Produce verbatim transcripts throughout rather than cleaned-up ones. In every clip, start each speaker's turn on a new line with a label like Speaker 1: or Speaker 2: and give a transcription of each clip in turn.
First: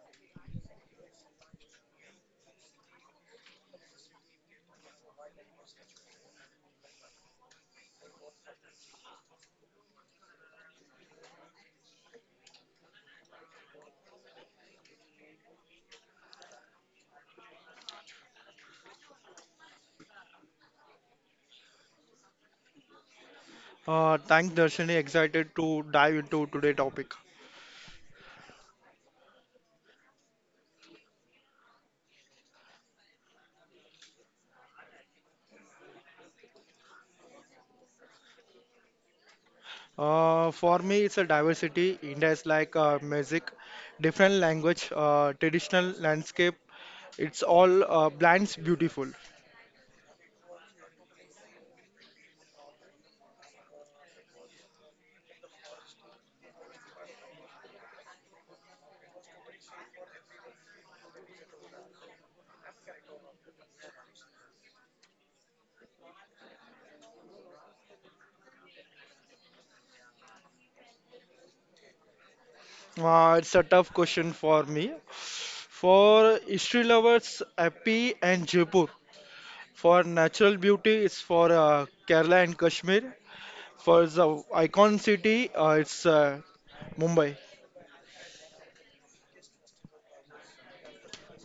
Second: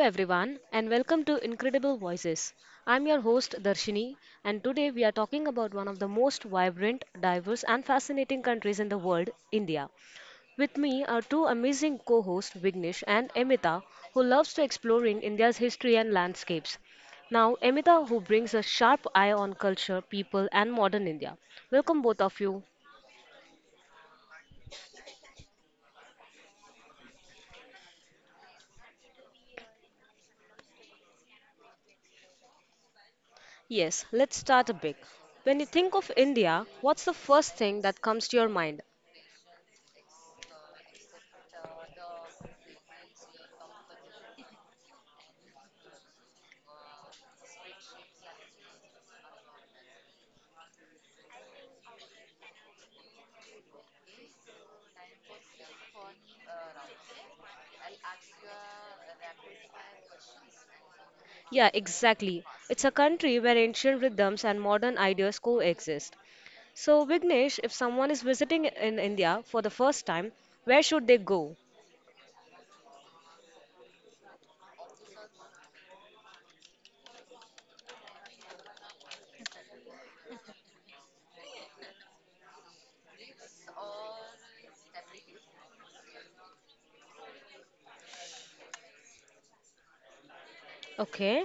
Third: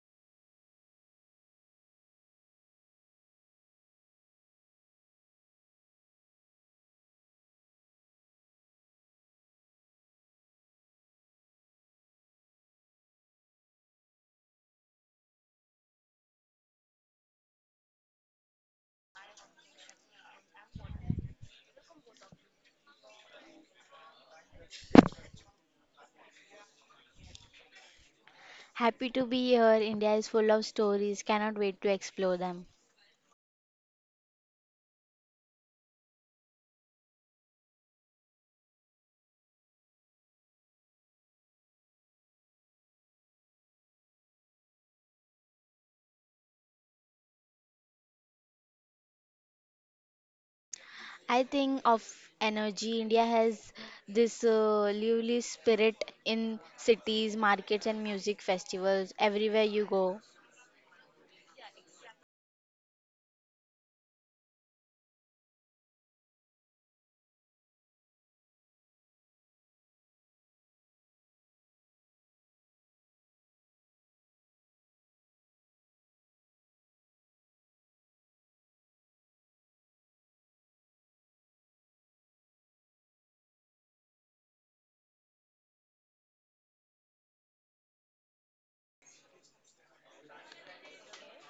Speaker 1: everyone, and welcome to Incredible Voices. I'm your host, Darshini, and today we are talking about one of the most vibrant, diverse, and fascinating countries in the world, India. With me are two amazing co hosts, Vignesh and Emita, who loves to exploring India's history and landscapes. Now, Emita, who brings a sharp eye on culture, people, and modern India. Welcome, both of you.
Speaker 2: Uh, thanks, Darshini. Excited to dive into today's topic.
Speaker 3: Happy to be here. India is full of stories. Cannot wait to explore them.
Speaker 1: Yes, let's start a big. When you think of India, what's the first thing that comes to your mind?
Speaker 2: Uh, for me, it's a diversity. India is like uh, music, different language, uh, traditional landscape. It's all uh, blends beautiful.
Speaker 3: I think of energy. India has this uh, lively spirit in cities, markets, and music festivals everywhere you go.
Speaker 1: Yeah, exactly. It's a country where ancient rhythms and modern ideas coexist. So, Vignesh, if someone is visiting in India for the first time, where should they go?
Speaker 2: Uh, it's a tough question for me. For history lovers, Happy and Jaipur. For natural beauty, it's for uh, Kerala and Kashmir. For the icon city, uh, it's uh, Mumbai.
Speaker 1: Okay.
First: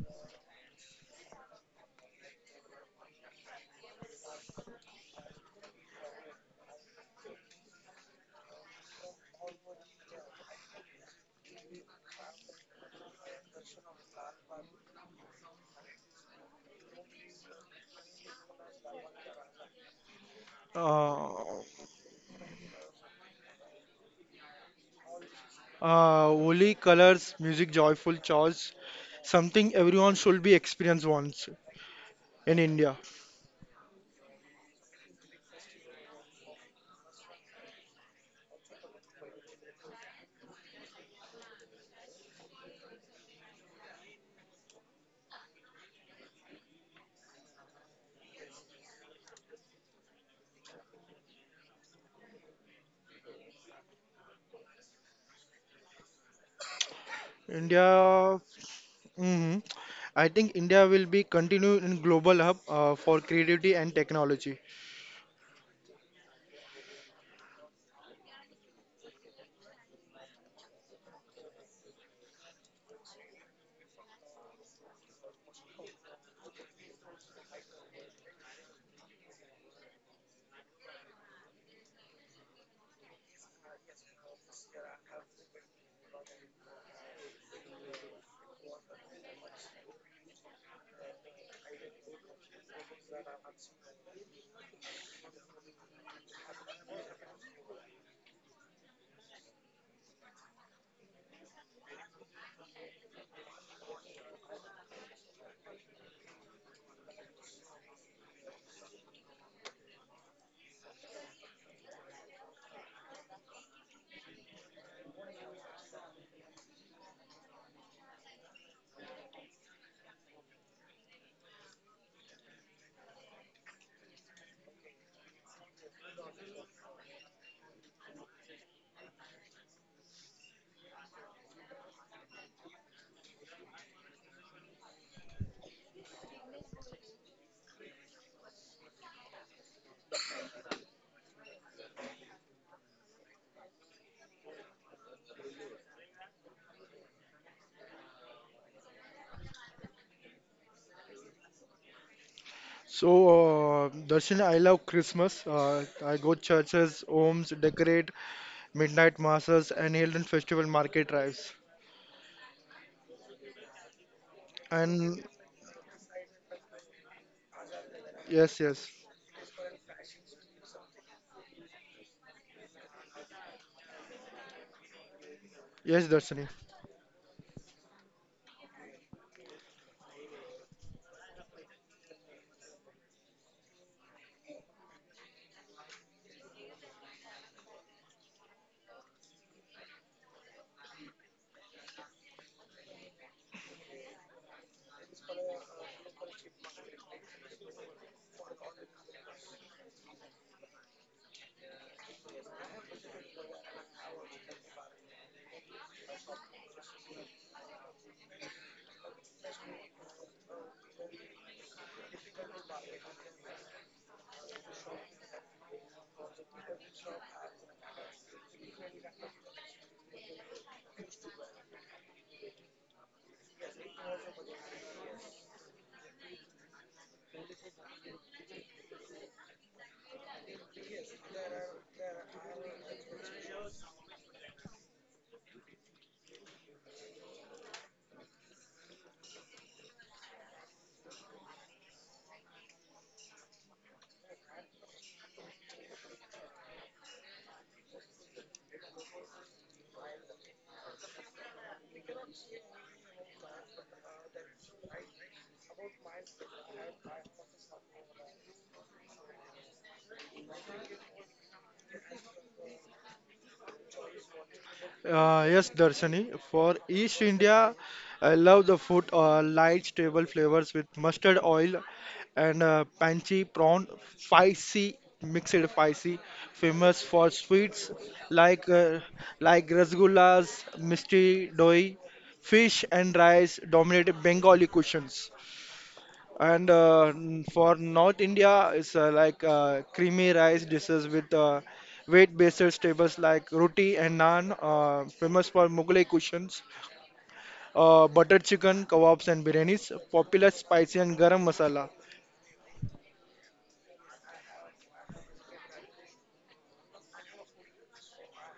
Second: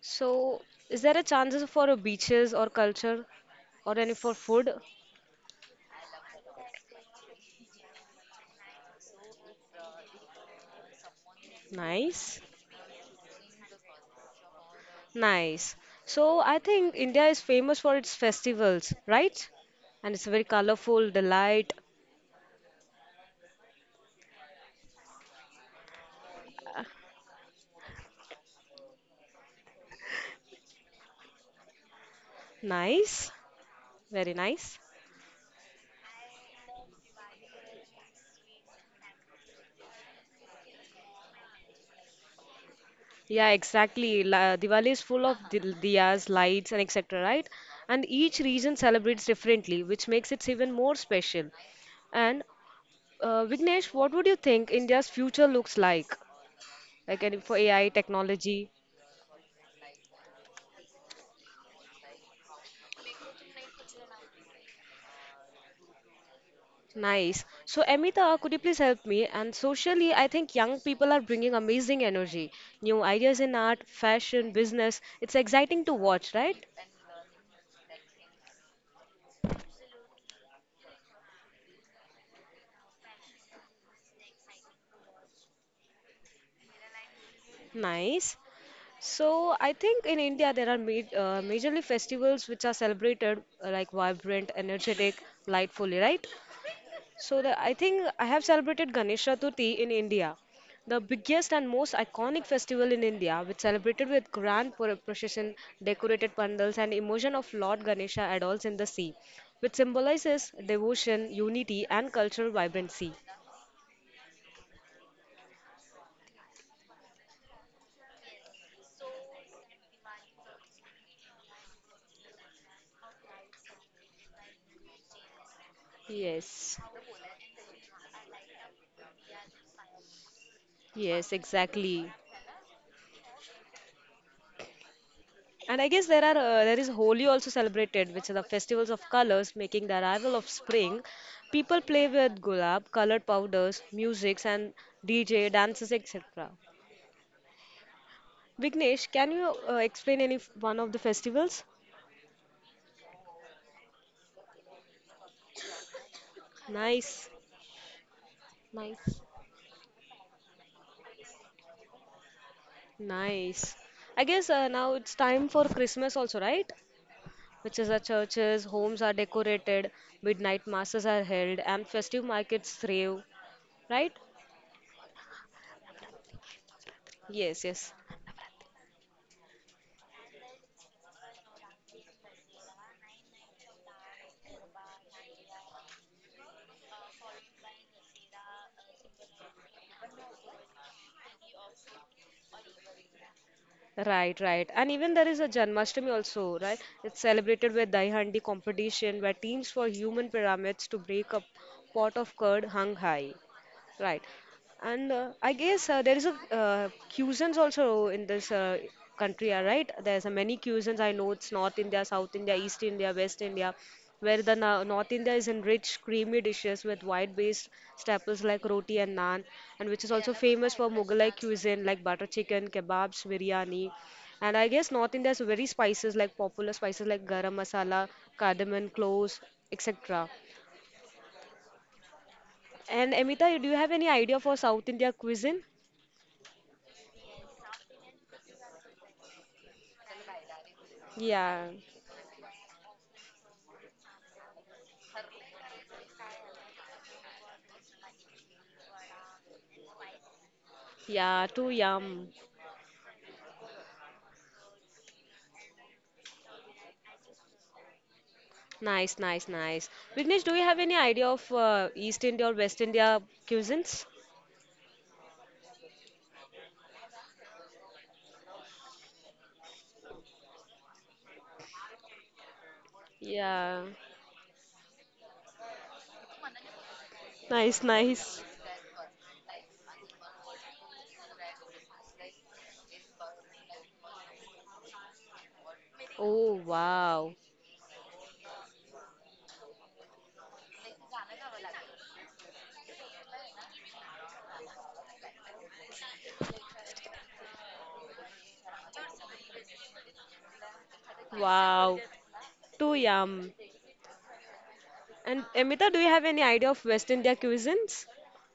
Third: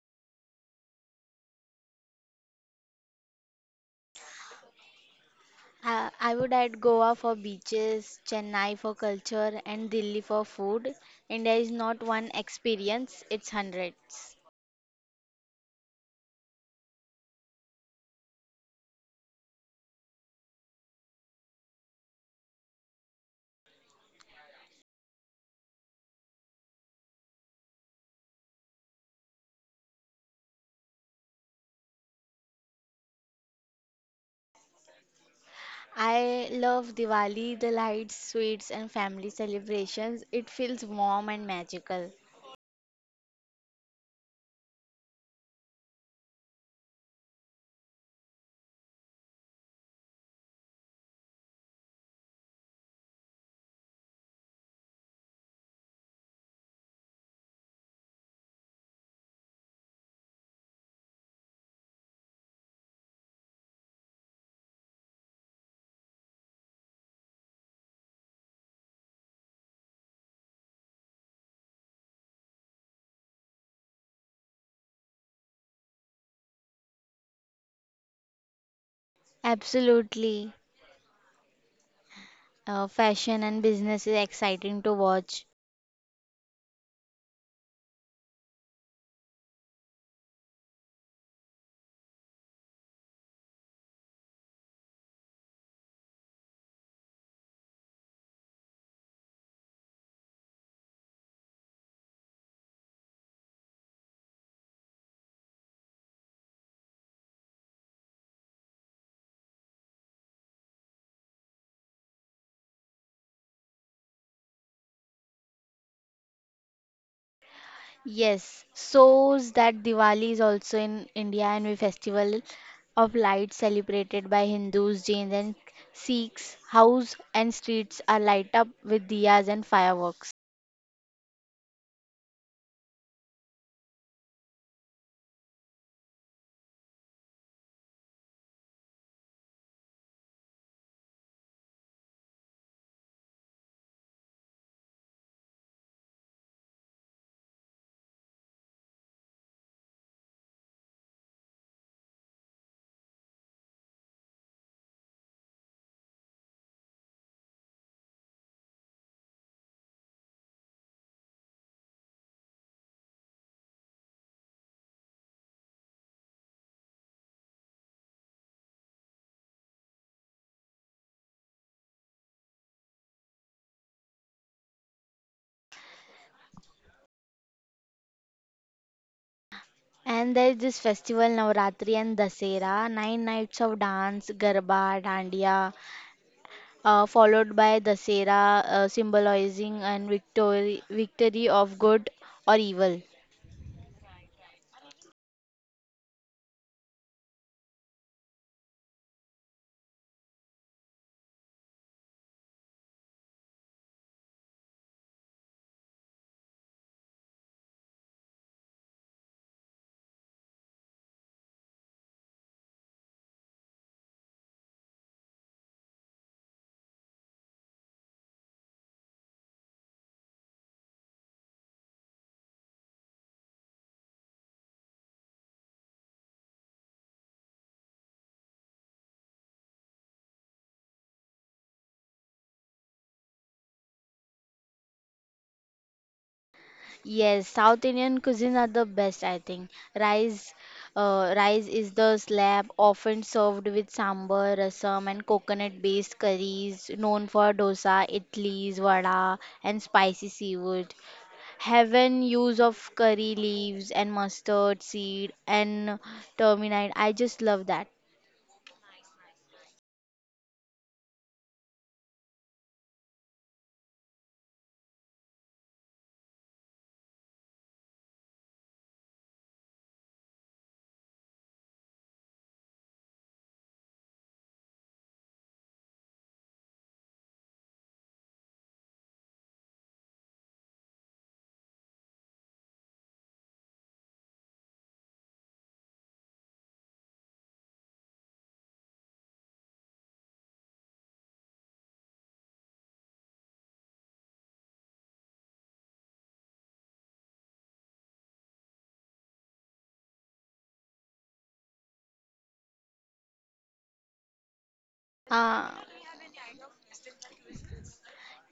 Speaker 1: So, is there a chances for a beaches or culture or any for food?
Speaker 3: I, I would add Goa for beaches, Chennai for culture, and Delhi for food. India is not one
Speaker 1: Nice.
Speaker 3: experience, it's hundreds.
Speaker 1: Nice. So, I think India is famous for its festivals, right? And it's very colorful, the
Speaker 2: Uh,
Speaker 1: light.
Speaker 2: Uh, Holi
Speaker 1: uh,
Speaker 2: colors, music, joyful chores, something everyone should be experienced once in India.
Speaker 1: Nice. Very nice.
Speaker 3: I love Diwali, the lights, sweets, and family celebrations. It feels warm and magical.
Speaker 1: Yeah, exactly. La Diwali is full of dil- diyas, lights, and et cetera, right? And each region celebrates differently, which makes it even more special. And uh, Vignesh, what would you think India's future looks like? Like any for A I
Speaker 2: India,
Speaker 1: technology?
Speaker 2: mhm. I think India will be continue in global hub uh, for creativity and technology.
Speaker 1: Nice. So, Amita, could you please help me? And socially, I think young people are bringing amazing energy, new ideas in art, fashion, business. It's exciting to watch, right?
Speaker 3: Absolutely. Uh, fashion and business is exciting to watch.
Speaker 1: Nice. So I think in India there are ma uh, majorly festivals which are celebrated uh, like vibrant, energetic, lightfully, right? So the, I think I have celebrated Ganesh Chaturthi in India, the biggest and most iconic festival in India, which celebrated with grand pro- procession, decorated pandals, and immersion of Lord Ganesha adults in the sea, which symbolizes devotion, unity, and cultural vibrancy.
Speaker 3: Yes, shows that Diwali is also in India and we festival of lights celebrated by Hindus, Jains and Sikhs.
Speaker 1: Yes,
Speaker 3: House and streets are light up with diyas and fireworks.
Speaker 1: yes, exactly. And I guess there are uh, there is Holi also celebrated, which are the festivals of colors, making the arrival of spring. People play with gulab, colored powders, musics, and D J dances, et cetera. Vignesh, can you uh, explain any f- one of the festivals?
Speaker 2: So, uh, Darshan, I love Christmas. Uh, I go churches,
Speaker 1: Nice,
Speaker 2: homes, decorate, midnight masses, and Hilton festival market drives.
Speaker 1: nice. I guess uh, now
Speaker 2: And
Speaker 1: it's time for Christmas also, right? Which is our
Speaker 2: yes,
Speaker 1: churches,
Speaker 2: yes,
Speaker 1: homes are decorated, midnight masses are held, and festive markets thrive, right?
Speaker 2: yes, Darshan.
Speaker 1: Yes, yes.
Speaker 3: And there is this festival Navratri and Dasera, nine nights of dance, garba, dandiya, uh, followed by Dasera, uh, symbolizing and victory, victory of good or evil.
Speaker 1: Right, right. And even there is a Janmashtami also, right? It's celebrated with Dahi Handi competition where teams for human pyramids to break a pot of curd hung high. Right. And uh, I guess uh, There is a uh, cuisines also in this uh, country, uh, right? There's a many cuisines. I know it's North India, South India, East India, West India, where the na- North India is in rich, creamy dishes with wide-based staples like roti and naan, and which is also famous for Mughalai cuisine like butter chicken, kebabs, biryani. And I guess North India is very spices like popular spices like garam masala, cardamom, cloves, et cetera. And Amita, do you have any idea for South India cuisine?
Speaker 3: Yes, South Indian cuisines are the best, I think. Rice, uh, rice
Speaker 1: Yeah.
Speaker 3: is the slab often served with sambar, rasam, and coconut-based curries known for dosa, idlis, vada, and spicy seafood.
Speaker 1: Yeah, too
Speaker 3: Heaven
Speaker 1: yum.
Speaker 3: use of curry leaves and mustard seed and turmeric. I just love that.
Speaker 1: Nice, nice, nice. Vignesh, do you have any idea of uh, East India or West India cuisines?
Speaker 2: Uh, yes, Darshani. For East India, I love the food, uh, light, stable flavors with mustard oil and uh, panchi
Speaker 1: Yeah.
Speaker 2: prawn, spicy, mixed spicy, famous for
Speaker 1: Nice,
Speaker 2: sweets
Speaker 1: nice.
Speaker 2: like uh, like rasgullas, misti doi, fish and rice dominate Bengali cuisines.
Speaker 1: Oh,
Speaker 2: And uh,
Speaker 1: wow.
Speaker 2: n- for North India, it's uh, like uh, creamy rice dishes with uh, weight-based staples like roti and naan, uh, famous for Mughlai cuisines, uh, buttered chicken, kebabs and biryanis, popular spicy and garam masala.
Speaker 1: Wow. Too yum. And
Speaker 3: Uh,
Speaker 1: Amita, do you have any idea of West India cuisines?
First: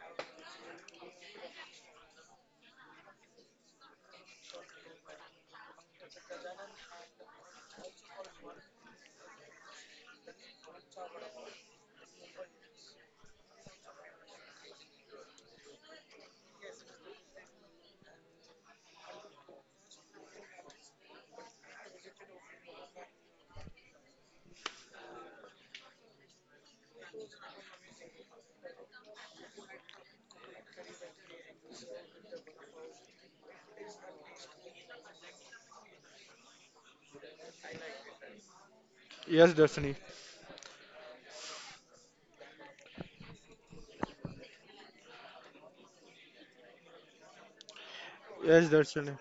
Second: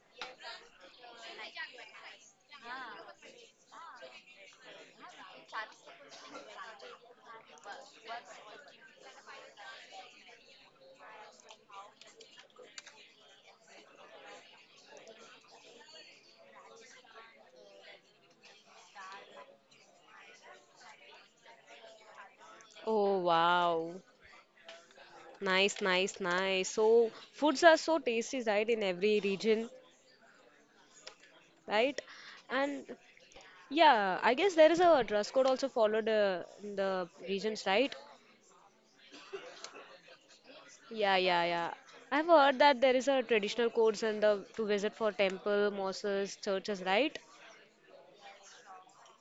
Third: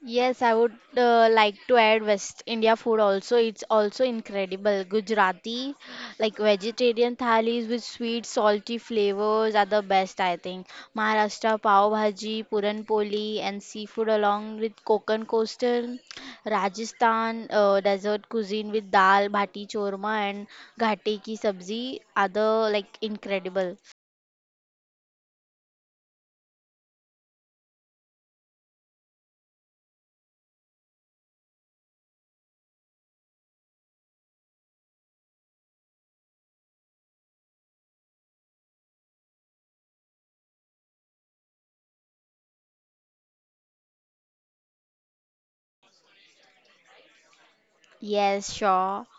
Speaker 3: Yes, I would uh, like to add West India food also. It's also incredible. Gujarati, like vegetarian thalis with sweet, salty flavors are the best, I think. Maharashtra pav bhaji, puran poli, and seafood along with Konkan coastal. Rajasthan uh, desert cuisine with dal, bhati chorma, and ghate ki sabzi are the like
Speaker 1: Oh,
Speaker 3: incredible.
Speaker 1: wow. Nice, nice, nice. So, foods are so tasty, right, in every region, right? And yeah, I guess there is a dress code also followed uh, in the regions, right?
Speaker 2: Yes, Darshini.
Speaker 1: Yeah, yeah, yeah. I've heard that there is a traditional codes and the to visit for temple, mosques, churches, right?
Speaker 3: Yes,
Speaker 2: Yes,
Speaker 3: sure.
Speaker 2: Darshini.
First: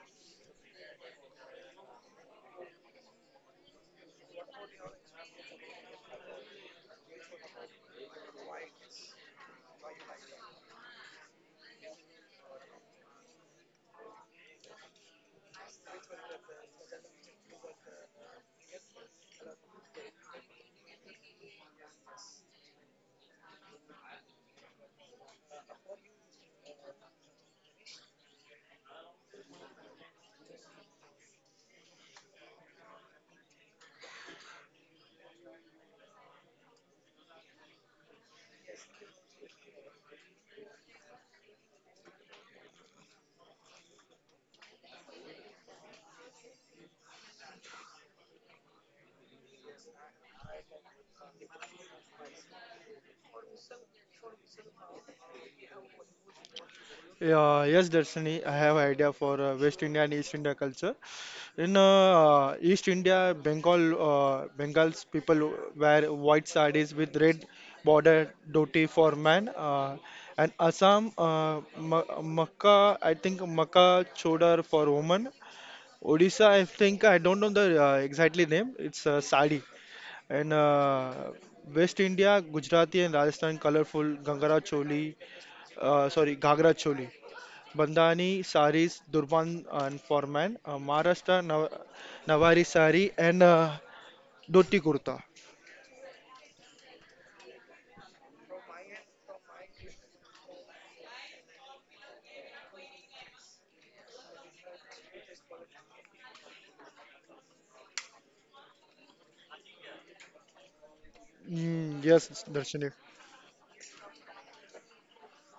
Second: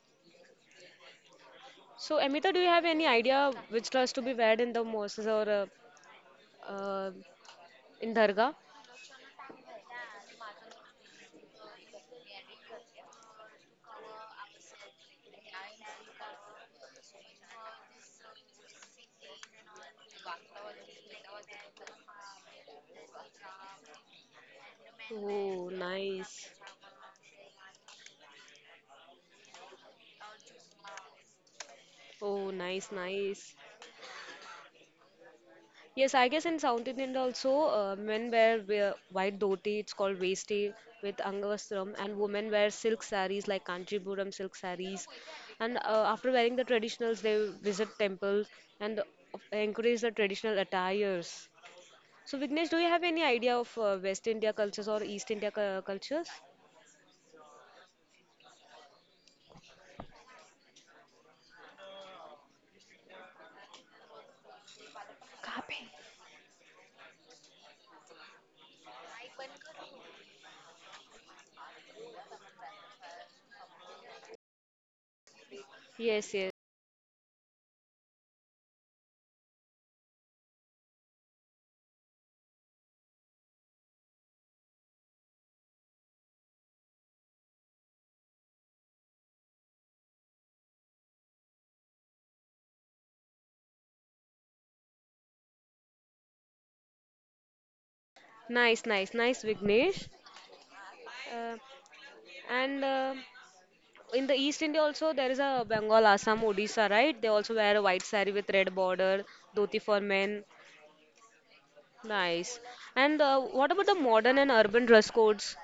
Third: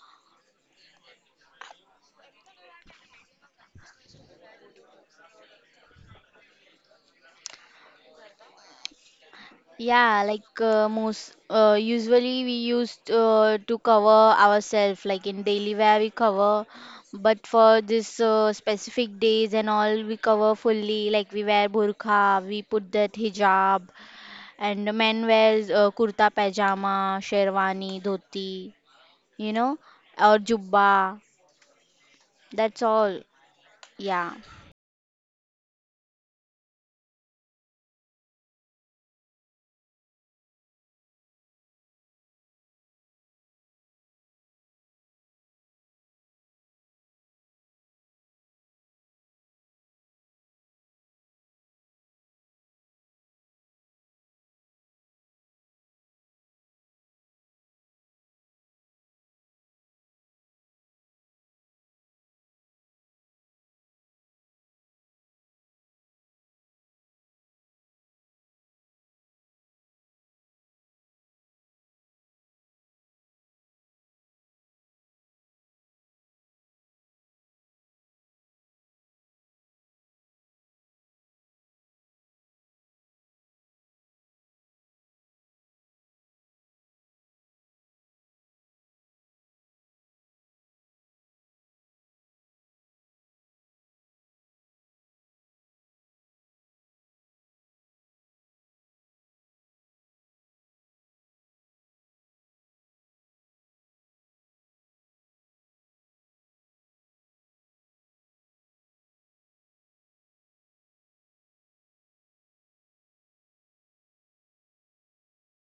Speaker 1: So, Amita, do you have any idea which dress to be wear in the mosques or uh, uh, in dargah?
Speaker 3: Yeah, like uh, most uh, usually we used uh, to cover ourselves, like in daily wear we cover, but for this uh, specific days and all we cover fully. Like we wear burqa, we put that hijab, and the men wears
Speaker 1: Oh,
Speaker 3: uh, kurta
Speaker 1: nice.
Speaker 3: pajama, sherwani, dhoti, you know, or jubba.
Speaker 1: Oh,
Speaker 3: That's
Speaker 1: nice,
Speaker 3: all.
Speaker 1: nice.
Speaker 3: Yeah.
Speaker 1: Yes, I guess in South Indian also, uh, men wear, wear white dhoti, it's called vesti with angavastram, and women wear silk sarees like Kanchipuram silk sarees. And uh, After wearing the traditionals, they visit temples and encourage the traditional attires. So, Vignesh, do you have any idea of uh, West India cultures or East India cu- cultures?
Speaker 2: Yeah, yes, Darshini. I have idea for uh, West India and East India culture. In uh, East India, Bengal, uh, Bengals people wear white sarees with red border dhoti for men. Uh, and Assam, uh, Ma- Makka, I think Makka chodar for women.
Speaker 1: Yes,
Speaker 2: Odisha,
Speaker 1: yes.
Speaker 2: I think I don't know the uh, exactly name. It's uh, sari. And uh, West India, Gujarati and Rajasthan colorful Gangara choli, uh, sorry, Ghagra choli. Bandhani saris, durban and for uh, Maharashtra Nav Nawari sari and uh, dhoti kurta.
Speaker 1: Nice, nice, nice, Vignesh. Uh, and uh, In the East India also there is a Bengal, Assam, Odisha, right? They also wear a white saree with red border, dhoti for men.
Speaker 2: Mm, yes,
Speaker 1: Nice.
Speaker 2: Darshan.
Speaker 1: And uh, What about the modern and urban dress codes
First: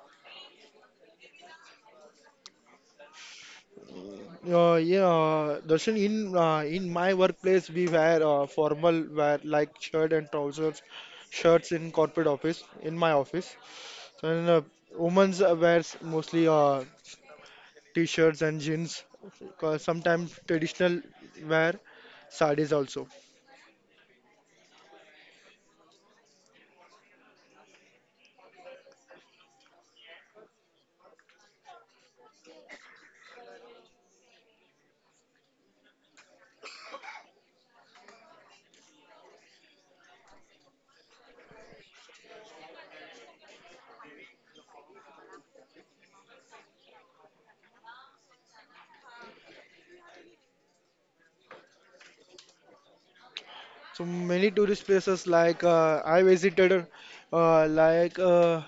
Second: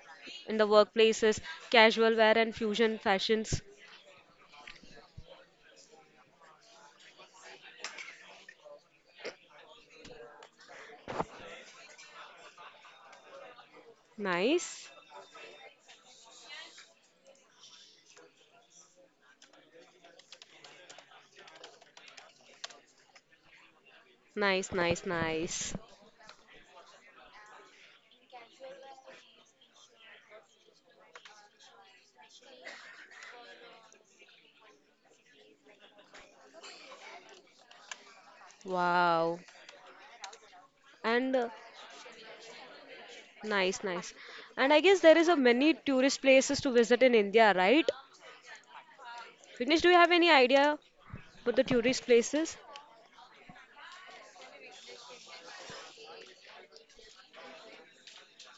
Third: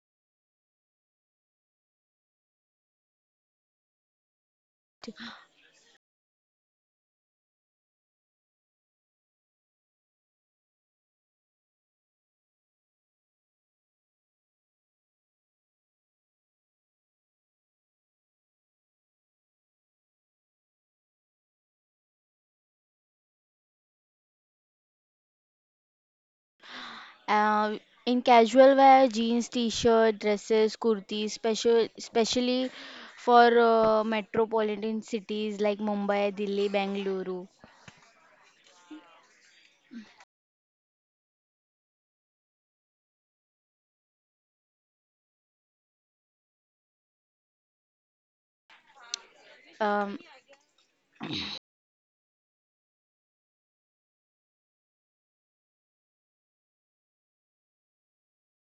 Speaker 1: in the workplaces, casual wear and fusion fashions?
Speaker 2: Uh, yeah, uh, Darshan, in uh, in my workplace we wear uh, formal wear like shirt and trousers, shirts in corporate office, in my office. So, and uh,
Speaker 1: Nice,
Speaker 2: women's uh, wears mostly uh, t-shirts and jeans, uh, sometimes traditional wear, sarees also.
Speaker 1: nice, nice, nice.
Speaker 3: Uh, in casual wear, jeans, t-shirt, dresses, kurtis, special, especially for uh, metropolitan cities like Mumbai, Delhi, Bengaluru.
Speaker 1: Wow. And uh, Nice, nice. And I guess there is a many tourist places to visit in India, right? Vignesh, do you
Speaker 3: Um,
Speaker 1: have any idea about the tourist places?
Speaker 2: So many tourist places like uh, I visited uh, like uh,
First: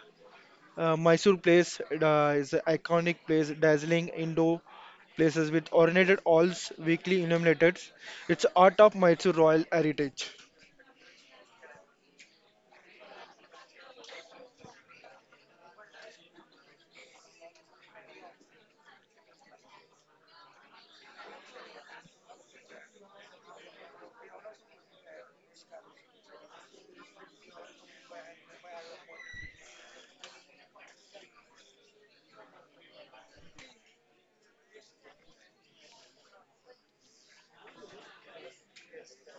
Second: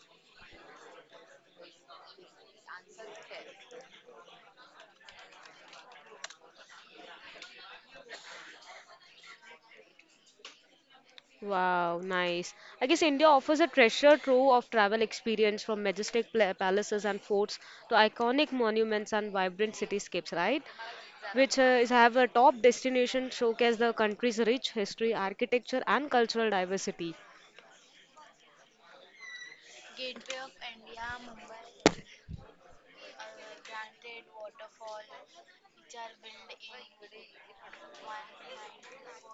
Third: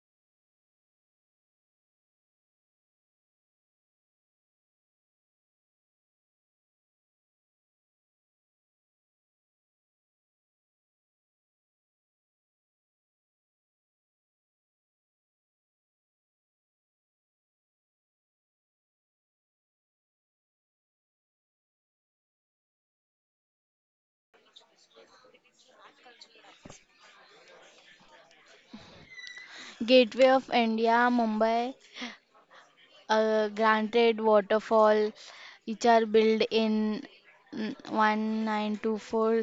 Speaker 2: uh, Mysore place uh, is an iconic place, dazzling indoor places with ornated halls, weekly illuminated. It's art of Mysore royal heritage.
Speaker 1: Wow, nice. I guess India offers a treasure trove of travel experience from majestic pla- palaces and forts to iconic monuments and vibrant cityscapes, right? Which uh, is have a top destination showcase the country's rich history, architecture, and cultural diversity.
Speaker 3: Gateway of India, Mumbai, uh, Granted Waterfall, which are built in mm, one nine two four.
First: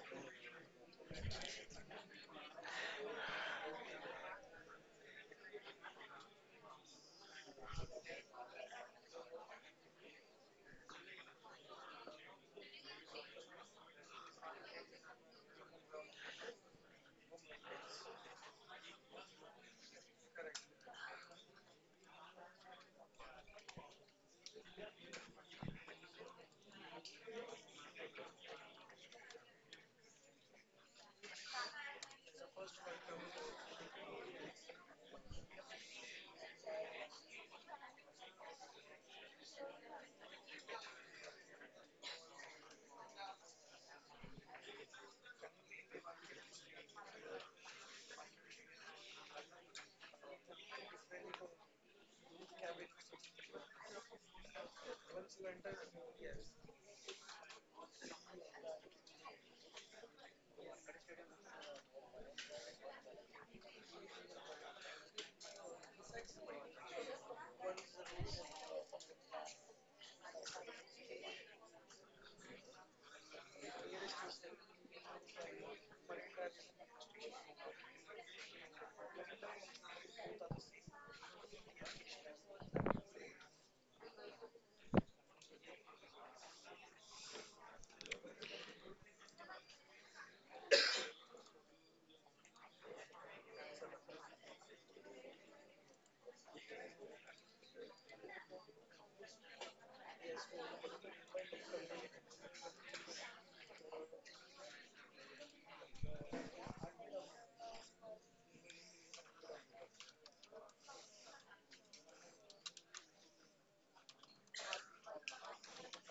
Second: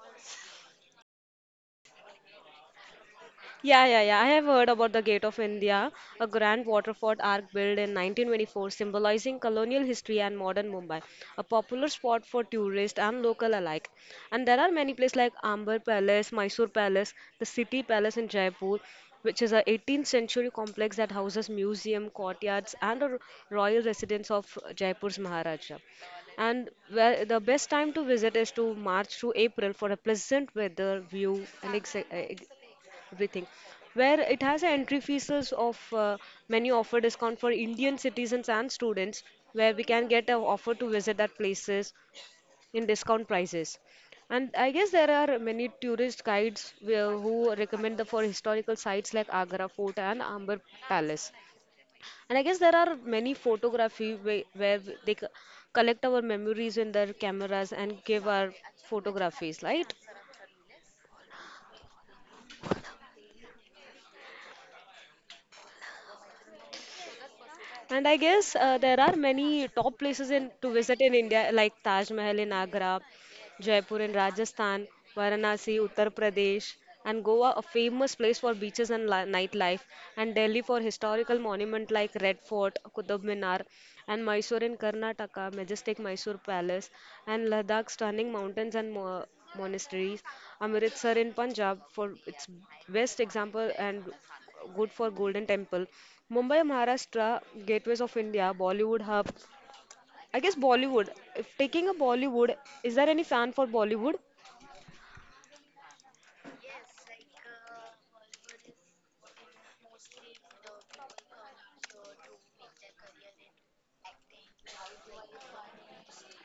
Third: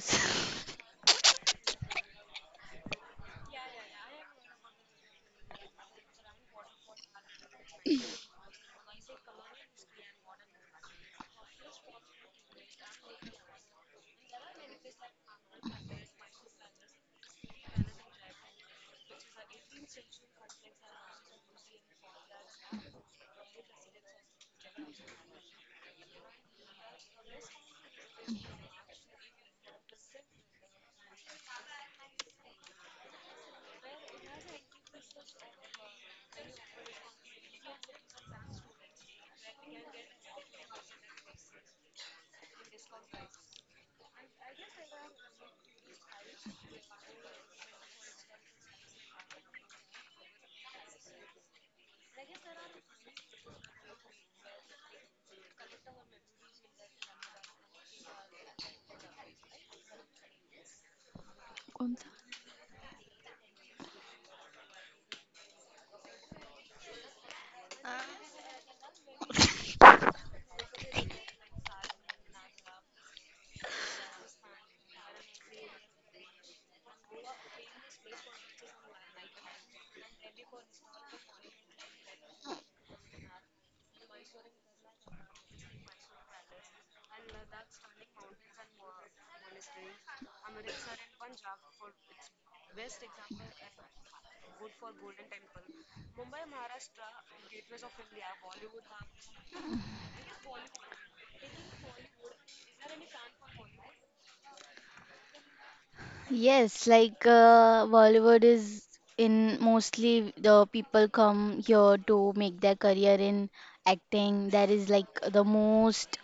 Speaker 1: Yeah, yeah, yeah. I have heard about the Gate of India, a grand waterford arch built in nineteen twenty-four, symbolizing colonial history and modern Mumbai, a popular spot for tourists and local alike. And there are many places like Amber Palace, Mysore Palace, the City Palace in Jaipur, which is a eighteenth century complex that houses museum, courtyards, and a royal residence of Jaipur's Maharaja. And where the best time to visit is to March to April for a pleasant weather, view, and etc everything where it has an entry fees of uh, many offer discount for Indian citizens and students where we can get an offer to visit that places in discount prices, and I guess there are many tourist guides where- who recommend the for historical sites like Agra Fort and Amber Palace. And I guess there are many photography where, where they c- collect our memories in their cameras and give our photographies, right? And I guess uh, there are many top places in to visit in India, like Taj Mahal in Agra, Jaipur in Rajasthan, Varanasi, Uttar Pradesh, and Goa, a famous place for beaches and li- nightlife, and Delhi for historical monuments like Red Fort, Qutub Minar, and Mysore in Karnataka, majestic Mysore Palace, and Ladakh, stunning mountains and mo- monasteries, Amritsar in Punjab for its best example and good for Golden Temple. Mumbai, Maharashtra, gateways of India, Bollywood hub. I guess Bollywood. If taking a Bollywood, is there any fan for Bollywood?
Speaker 3: Yes, like uh, Bollywood is in mostly the people come here to make their career in acting. That is like the most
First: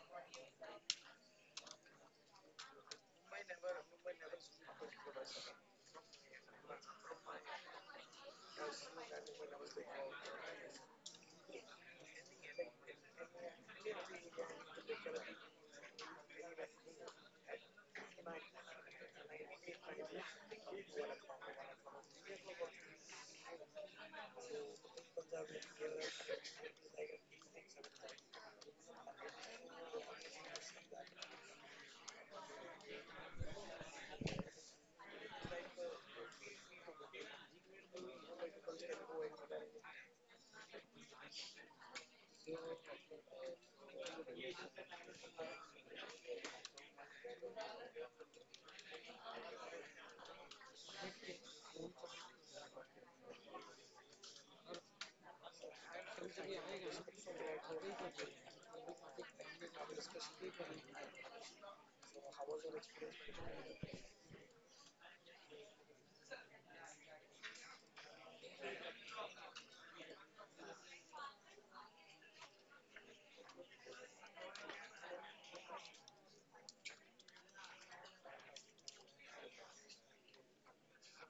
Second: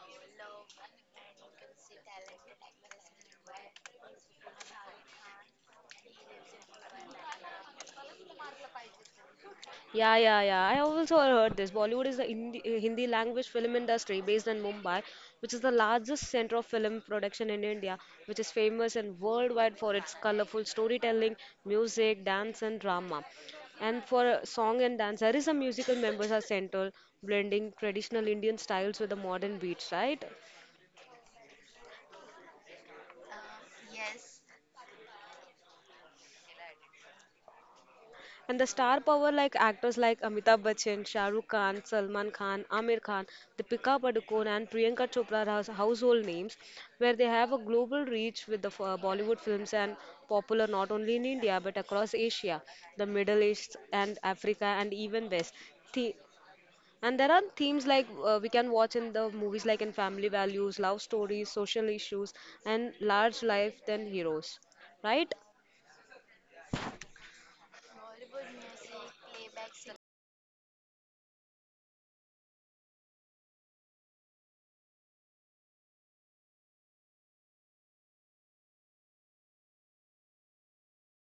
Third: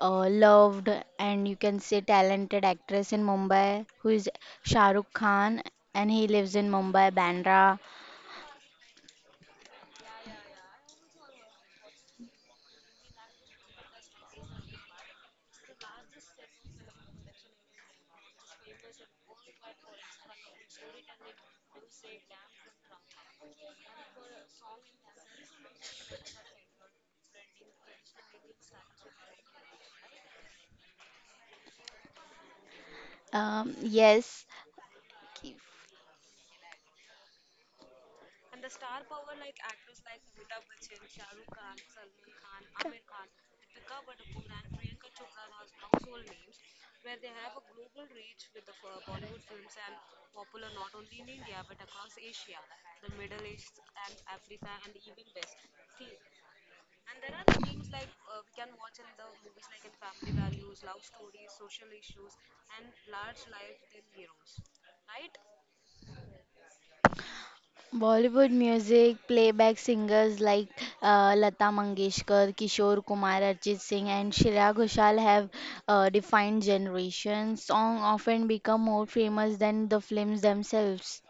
Speaker 3: uh, loved and you can say talented actress in Mumbai who is Shah Rukh Khan and he lives in Mumbai, Bandra.
Speaker 1: Yeah, yeah, yeah. I also heard this. Bollywood is the Hindi, eh, Hindi language film industry based in Mumbai, which is the largest center of film production in India, which is famous and worldwide for its colorful storytelling, music, dance, and drama. And for song and dance, there is a musical members are central, blending traditional Indian styles with the modern beats, right?
Speaker 3: Um, yes,
Speaker 1: And the star power like actors like Amitabh Bachchan, Shah Rukh Khan, Salman Khan, Amir Khan, Deepika Padukone and Priyanka Chopra are household names where they have a global reach with the f- uh, Bollywood films and popular not only in India but across Asia, the Middle East and Africa and even West. The- and there are themes like uh, we can watch in the movies like in family values, love stories, social issues and large life than heroes, right?
Speaker 3: Bollywood music, playback singers like uh, Lata Mangeshkar, Kishore Kumar, Arjit Singh, and Shreya Ghoshal have uh, defined generations. Songs often become more famous than the films themselves.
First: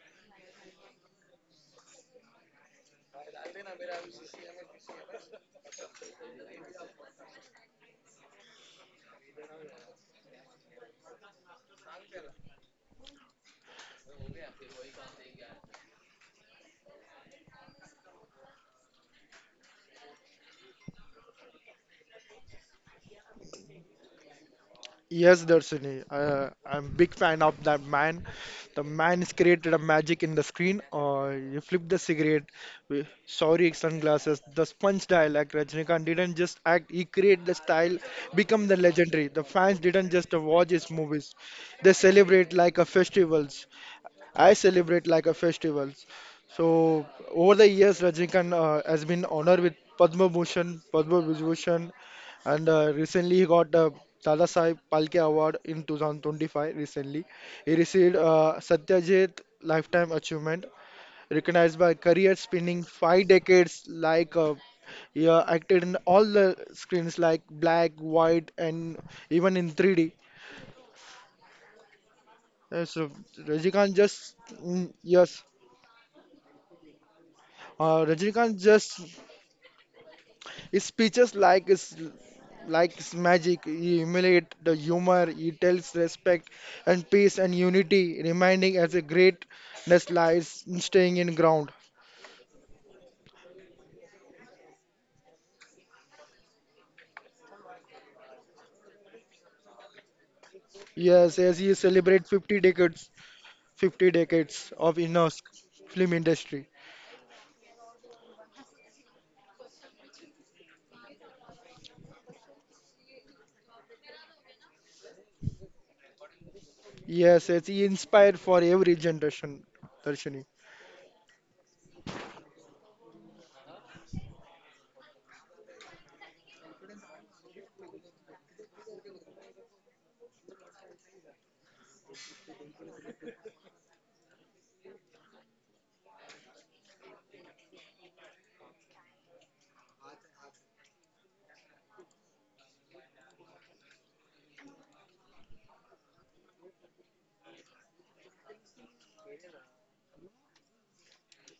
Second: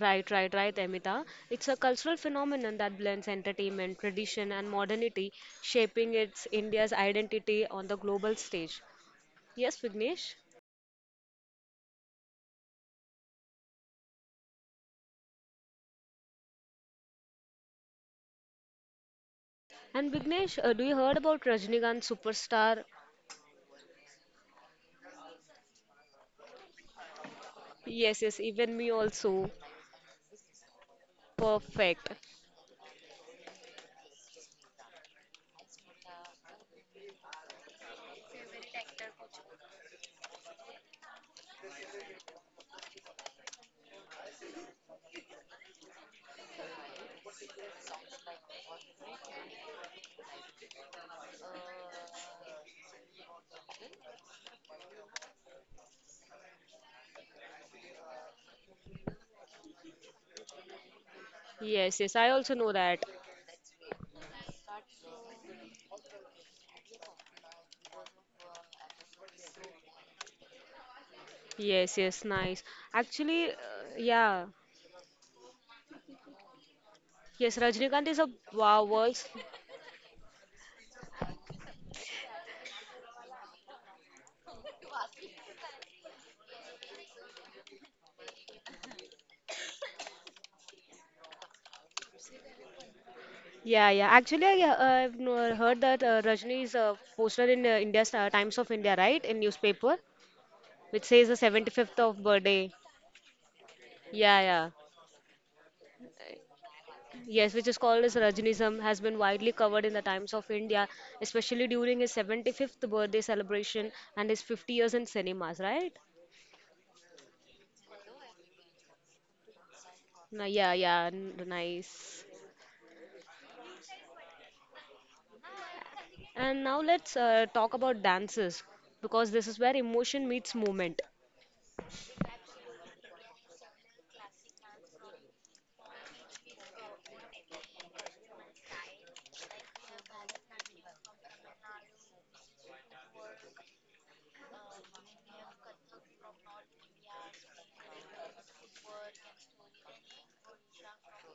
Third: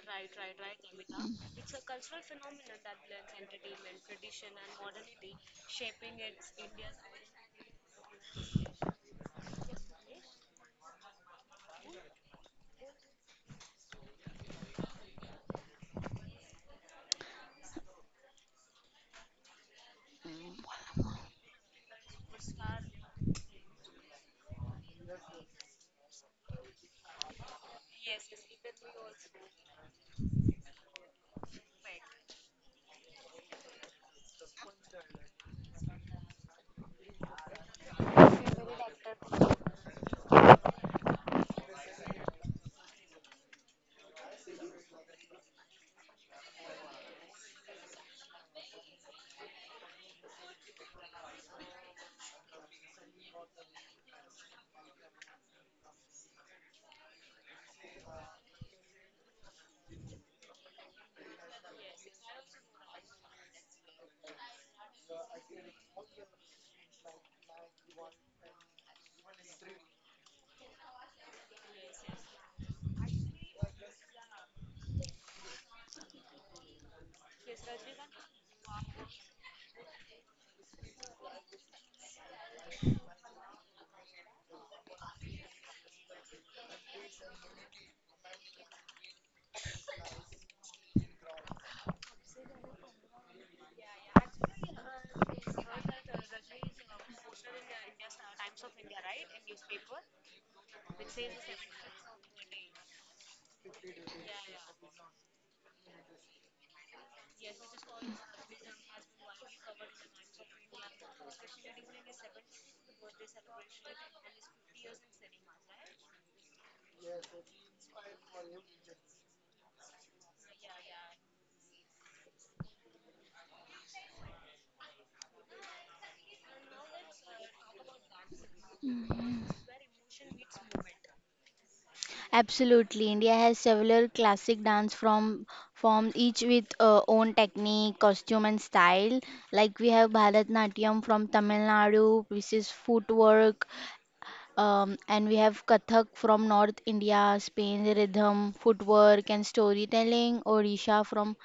Speaker 1: Right, right, right, Amita. It's a cultural phenomenon that blends entertainment, tradition, and modernity, shaping its India's identity on the global stage. Yes, Vignesh. And Vignesh, uh, do you heard about Rajnikant superstar?
Speaker 2: Yes, Darshini, uh, I'm big fan of that
Speaker 1: Yes,
Speaker 2: man.
Speaker 1: yes, even
Speaker 2: The
Speaker 1: me
Speaker 2: man has
Speaker 1: also.
Speaker 2: created a magic in the screen. Uh, you flip the
Speaker 1: Perfect.
Speaker 2: cigarette, with sorry sunglasses, the sponge style. Like Rajnikant didn't just act; he created the style, become the legendary. The fans didn't just watch his movies; they celebrate like a festivals. I celebrate like a festival. So over the years, Rajnikant uh, has been honored with Padma Bhushan, Padma Vibhushan, and uh, recently he got the Dada Saheb Palke Award in two thousand twenty-five. Recently, he received uh, Satyajit Lifetime Achievement, recognized by
Speaker 1: Yes,
Speaker 2: career
Speaker 1: yes, I also
Speaker 2: spanning
Speaker 1: know that.
Speaker 2: five decades. Like uh, he uh, acted in all the screens, like black, white, and even in three D.
Speaker 1: Yes, yes,
Speaker 2: Uh,
Speaker 1: nice.
Speaker 2: So
Speaker 1: Actually, uh,
Speaker 2: Rajnikant just
Speaker 1: yeah.
Speaker 2: mm, yes,
Speaker 1: Yes,
Speaker 2: uh,
Speaker 1: Rajnikant is a
Speaker 2: Rajnikant just
Speaker 1: wow, world's.
Speaker 2: speeches like is like is magic. He emulate the humor. He tells respect and peace and unity, reminding as a greatness lies in staying in ground.
Speaker 1: Yeah, yeah. Actually, I, uh, I've no- heard that uh, Rajni is uh, posted in uh, India's uh, Times of India, right? In newspaper, which
Speaker 2: Yes,
Speaker 1: says
Speaker 2: as
Speaker 1: the
Speaker 2: he
Speaker 1: seventy-fifth
Speaker 2: celebrate
Speaker 1: of
Speaker 2: fifty
Speaker 1: birthday.
Speaker 2: decades, fifty
Speaker 1: Yeah,
Speaker 2: decades of
Speaker 1: yeah.
Speaker 2: Innos film industry.
Speaker 1: Yes, which is called as Rajnism, has been widely covered in the Times of India, especially during his seventy-fifth birthday celebration and his fifty years in cinemas, right?
Speaker 2: Yes, as he inspired for every generation. Darshini.
Speaker 1: No, yeah, yeah, n- nice. And now let's uh, talk about dances because this is where emotion meets movement.
Speaker 3: Absolutely. India has several classic dance from forms, each with uh, own technique, costume, and style. Like we have Bharatnatyam from Tamil Nadu, which is footwork, um, and we have Kathak from North India, Spain, rhythm, footwork, and storytelling. Odisha from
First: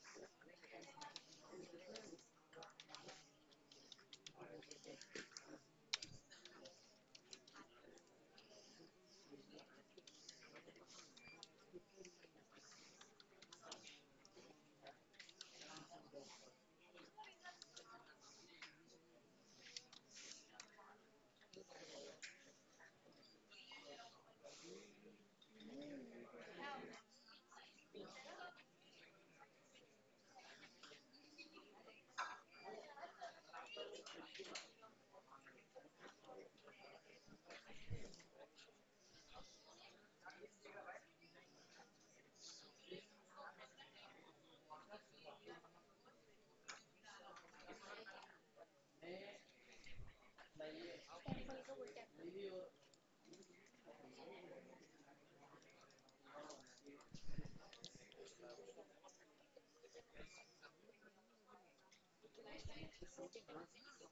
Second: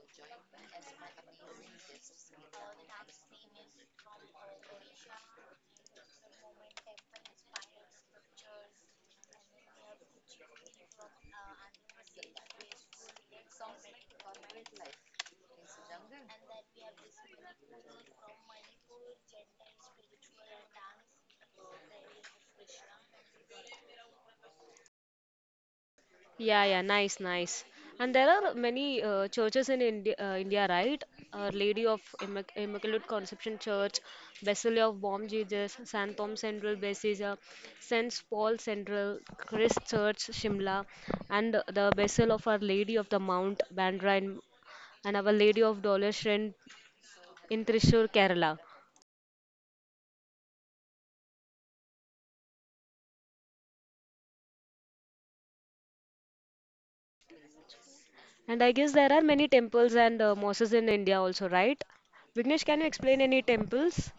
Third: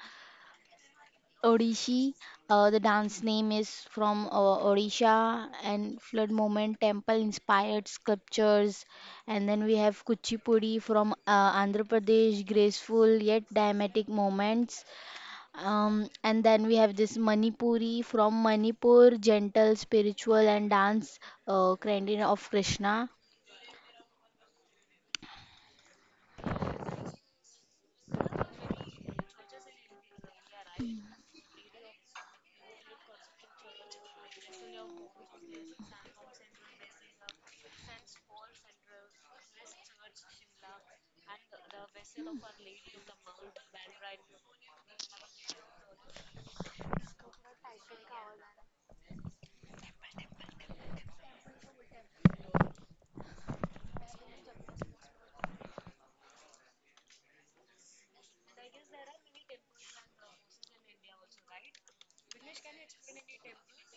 Speaker 3: Odissi. Uh, the dance name is from uh, Odisha and flood moment temple inspired sculptures. And then we have Kuchipudi from uh, Andhra Pradesh, graceful yet dramatic moments. Um, and then we have this Manipuri from Manipur, gentle, spiritual, and dance uh, kind of Krishna.
Speaker 1: Yeah, yeah, nice, nice. And there are many uh, churches in India, uh, India, right? Our Lady of Immac Immaculate Conception Church, Basilica of Bomb Jesus, Saint Tom Central Basilica, Saint Paul Central, Christ Church, Shimla, and the Basil of Our Lady of the Mount, Bandra, in, and Our Lady of Dolores in Thrissur, Kerala. And I guess there are many temples and uh, mosques in India also, right? Vignesh, can you explain any temples?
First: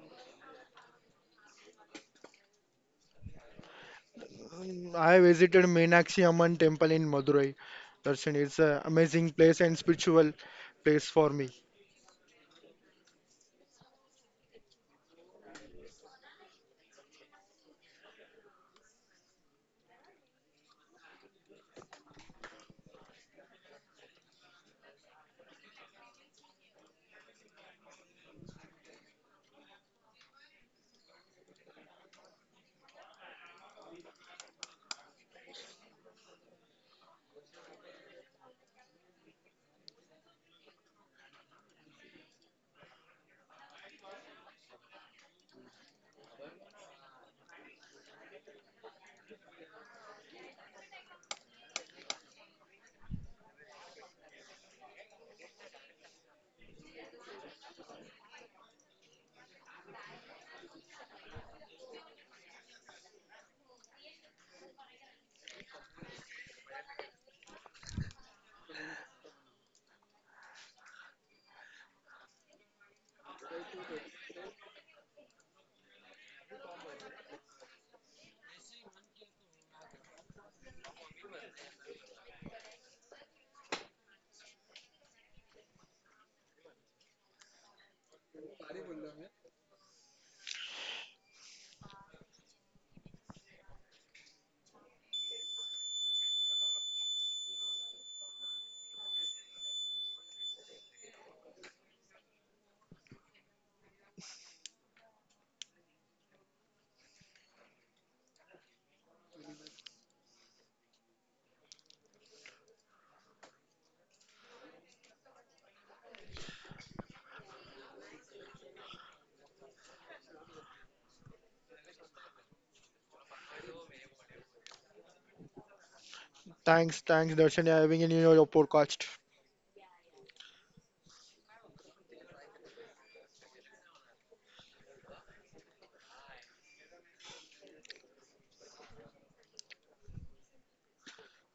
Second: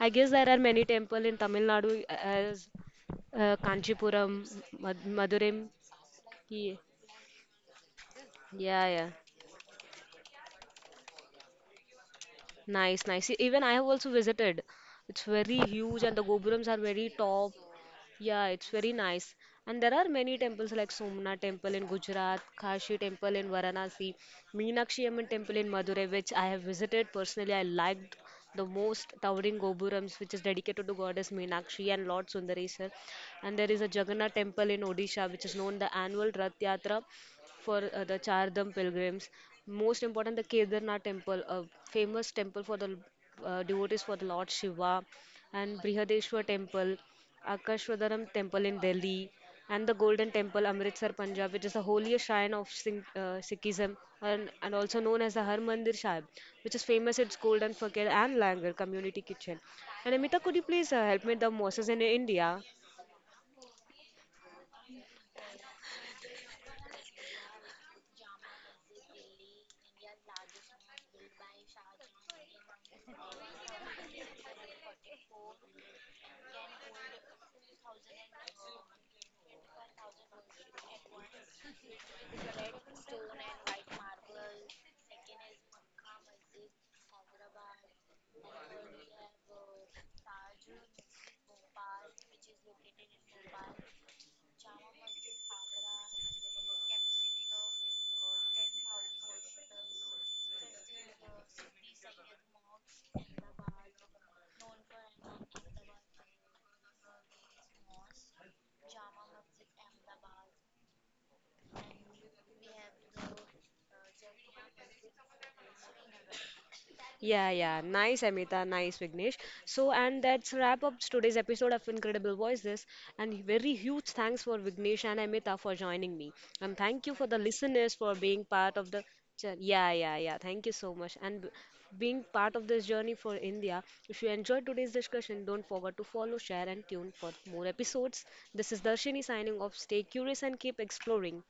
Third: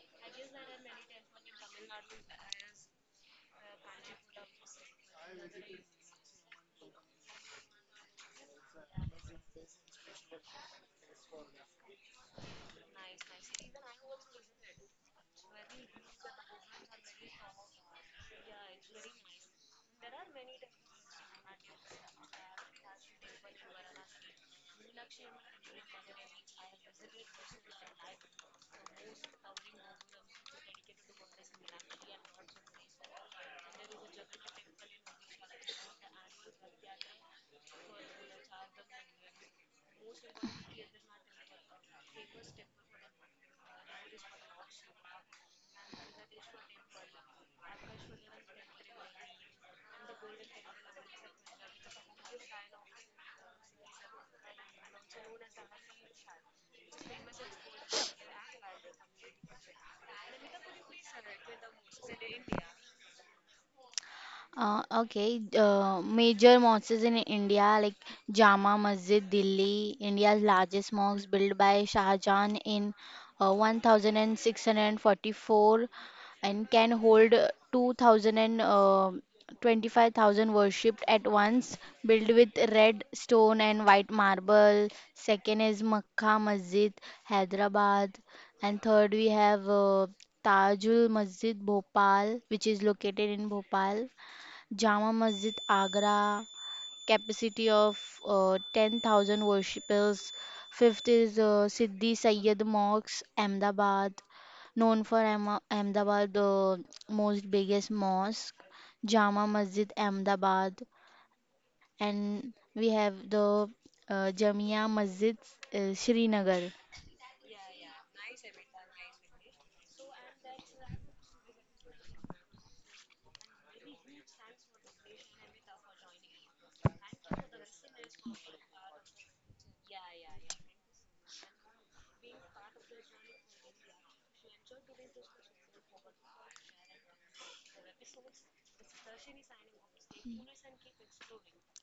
Speaker 1: I guess there are many temples in Tamil Nadu as uh, Kanchipuram,
Speaker 2: Mm,
Speaker 1: Mad
Speaker 2: I visited
Speaker 1: Madurai.
Speaker 2: Meenakshi Amman
Speaker 1: Ye-
Speaker 2: temple in Madurai. Darshini, it's an
Speaker 1: Yeah, yeah.
Speaker 2: amazing place and spiritual place for me.
Speaker 1: Nice, nice. E- Even I have also visited. It's very huge and the Gopurams are very top. Yeah, it's very nice. And there are many temples like Somnath temple in Gujarat, Kashi temple in Varanasi, Meenakshi Amman temple in Madurai, which I have visited personally. I liked the most towering Gopurams, which is dedicated to goddess Meenakshi and Lord Sundareswar. And there is a Jagannath temple in Odisha, which is known the annual Rath Yatra, for uh, the Chardham pilgrims. Most important, the Kedarnath temple, a famous temple for the uh, devotees for the Lord Shiva, and Brihadeshwar temple, Akashwadaram temple in Delhi, and the Golden Temple, Amritsar, Punjab, which is the holiest shrine of Sing- uh, Sikhism and, and also known as the Harmandir Sahib, which is famous its golden fakir and langar community kitchen. And Amita, could you please uh, help me with the mosques in India?
Speaker 3: Uh, okay, uh, major mosques in India like Jama Masjid, Delhi, India's largest mosque built by Shah Jahan in uh, sixteen forty-four and can hold uh, two thousand and uh, twenty-five thousand worshipped at once, built with red stone and white marble. Second is Makkah Masjid, Hyderabad, and third we have uh, Tajul Masjid, Bhopal, which is located in Bhopal. Jama Masjid Agra, capacity of uh, ten thousand worshippers. Fifth is uh, Siddhi Sayyed Mosque, Ahmedabad, known for Ahma- Ahmedabad, the most biggest mosque, Jama Masjid Ahmedabad, and we have the uh, Jamia Masjid, uh, Srinagar.
Speaker 1: Yeah, yeah. Nice, Amita. Nice, Vignesh. So, and that's wrap up today's episode of Incredible Voices. And very huge thanks for Vignesh and Amita for joining me. And
Speaker 2: Thanks,
Speaker 1: thank you for
Speaker 2: thanks,
Speaker 1: the
Speaker 2: Darshan, yeah,
Speaker 1: listeners
Speaker 2: having in
Speaker 1: for
Speaker 2: your
Speaker 1: being part of
Speaker 2: podcast.
Speaker 1: the. jour- Yeah, yeah, yeah. Thank you so much. And b- being part of this journey for India. If you enjoyed today's discussion, don't forget to follow, share, and tune for more episodes. This is Darshini signing off. Stay curious and keep exploring.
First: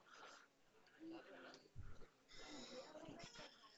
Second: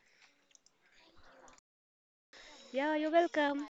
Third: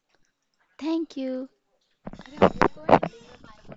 Speaker 3: Thank you.
Speaker 1: Yeah, you're welcome.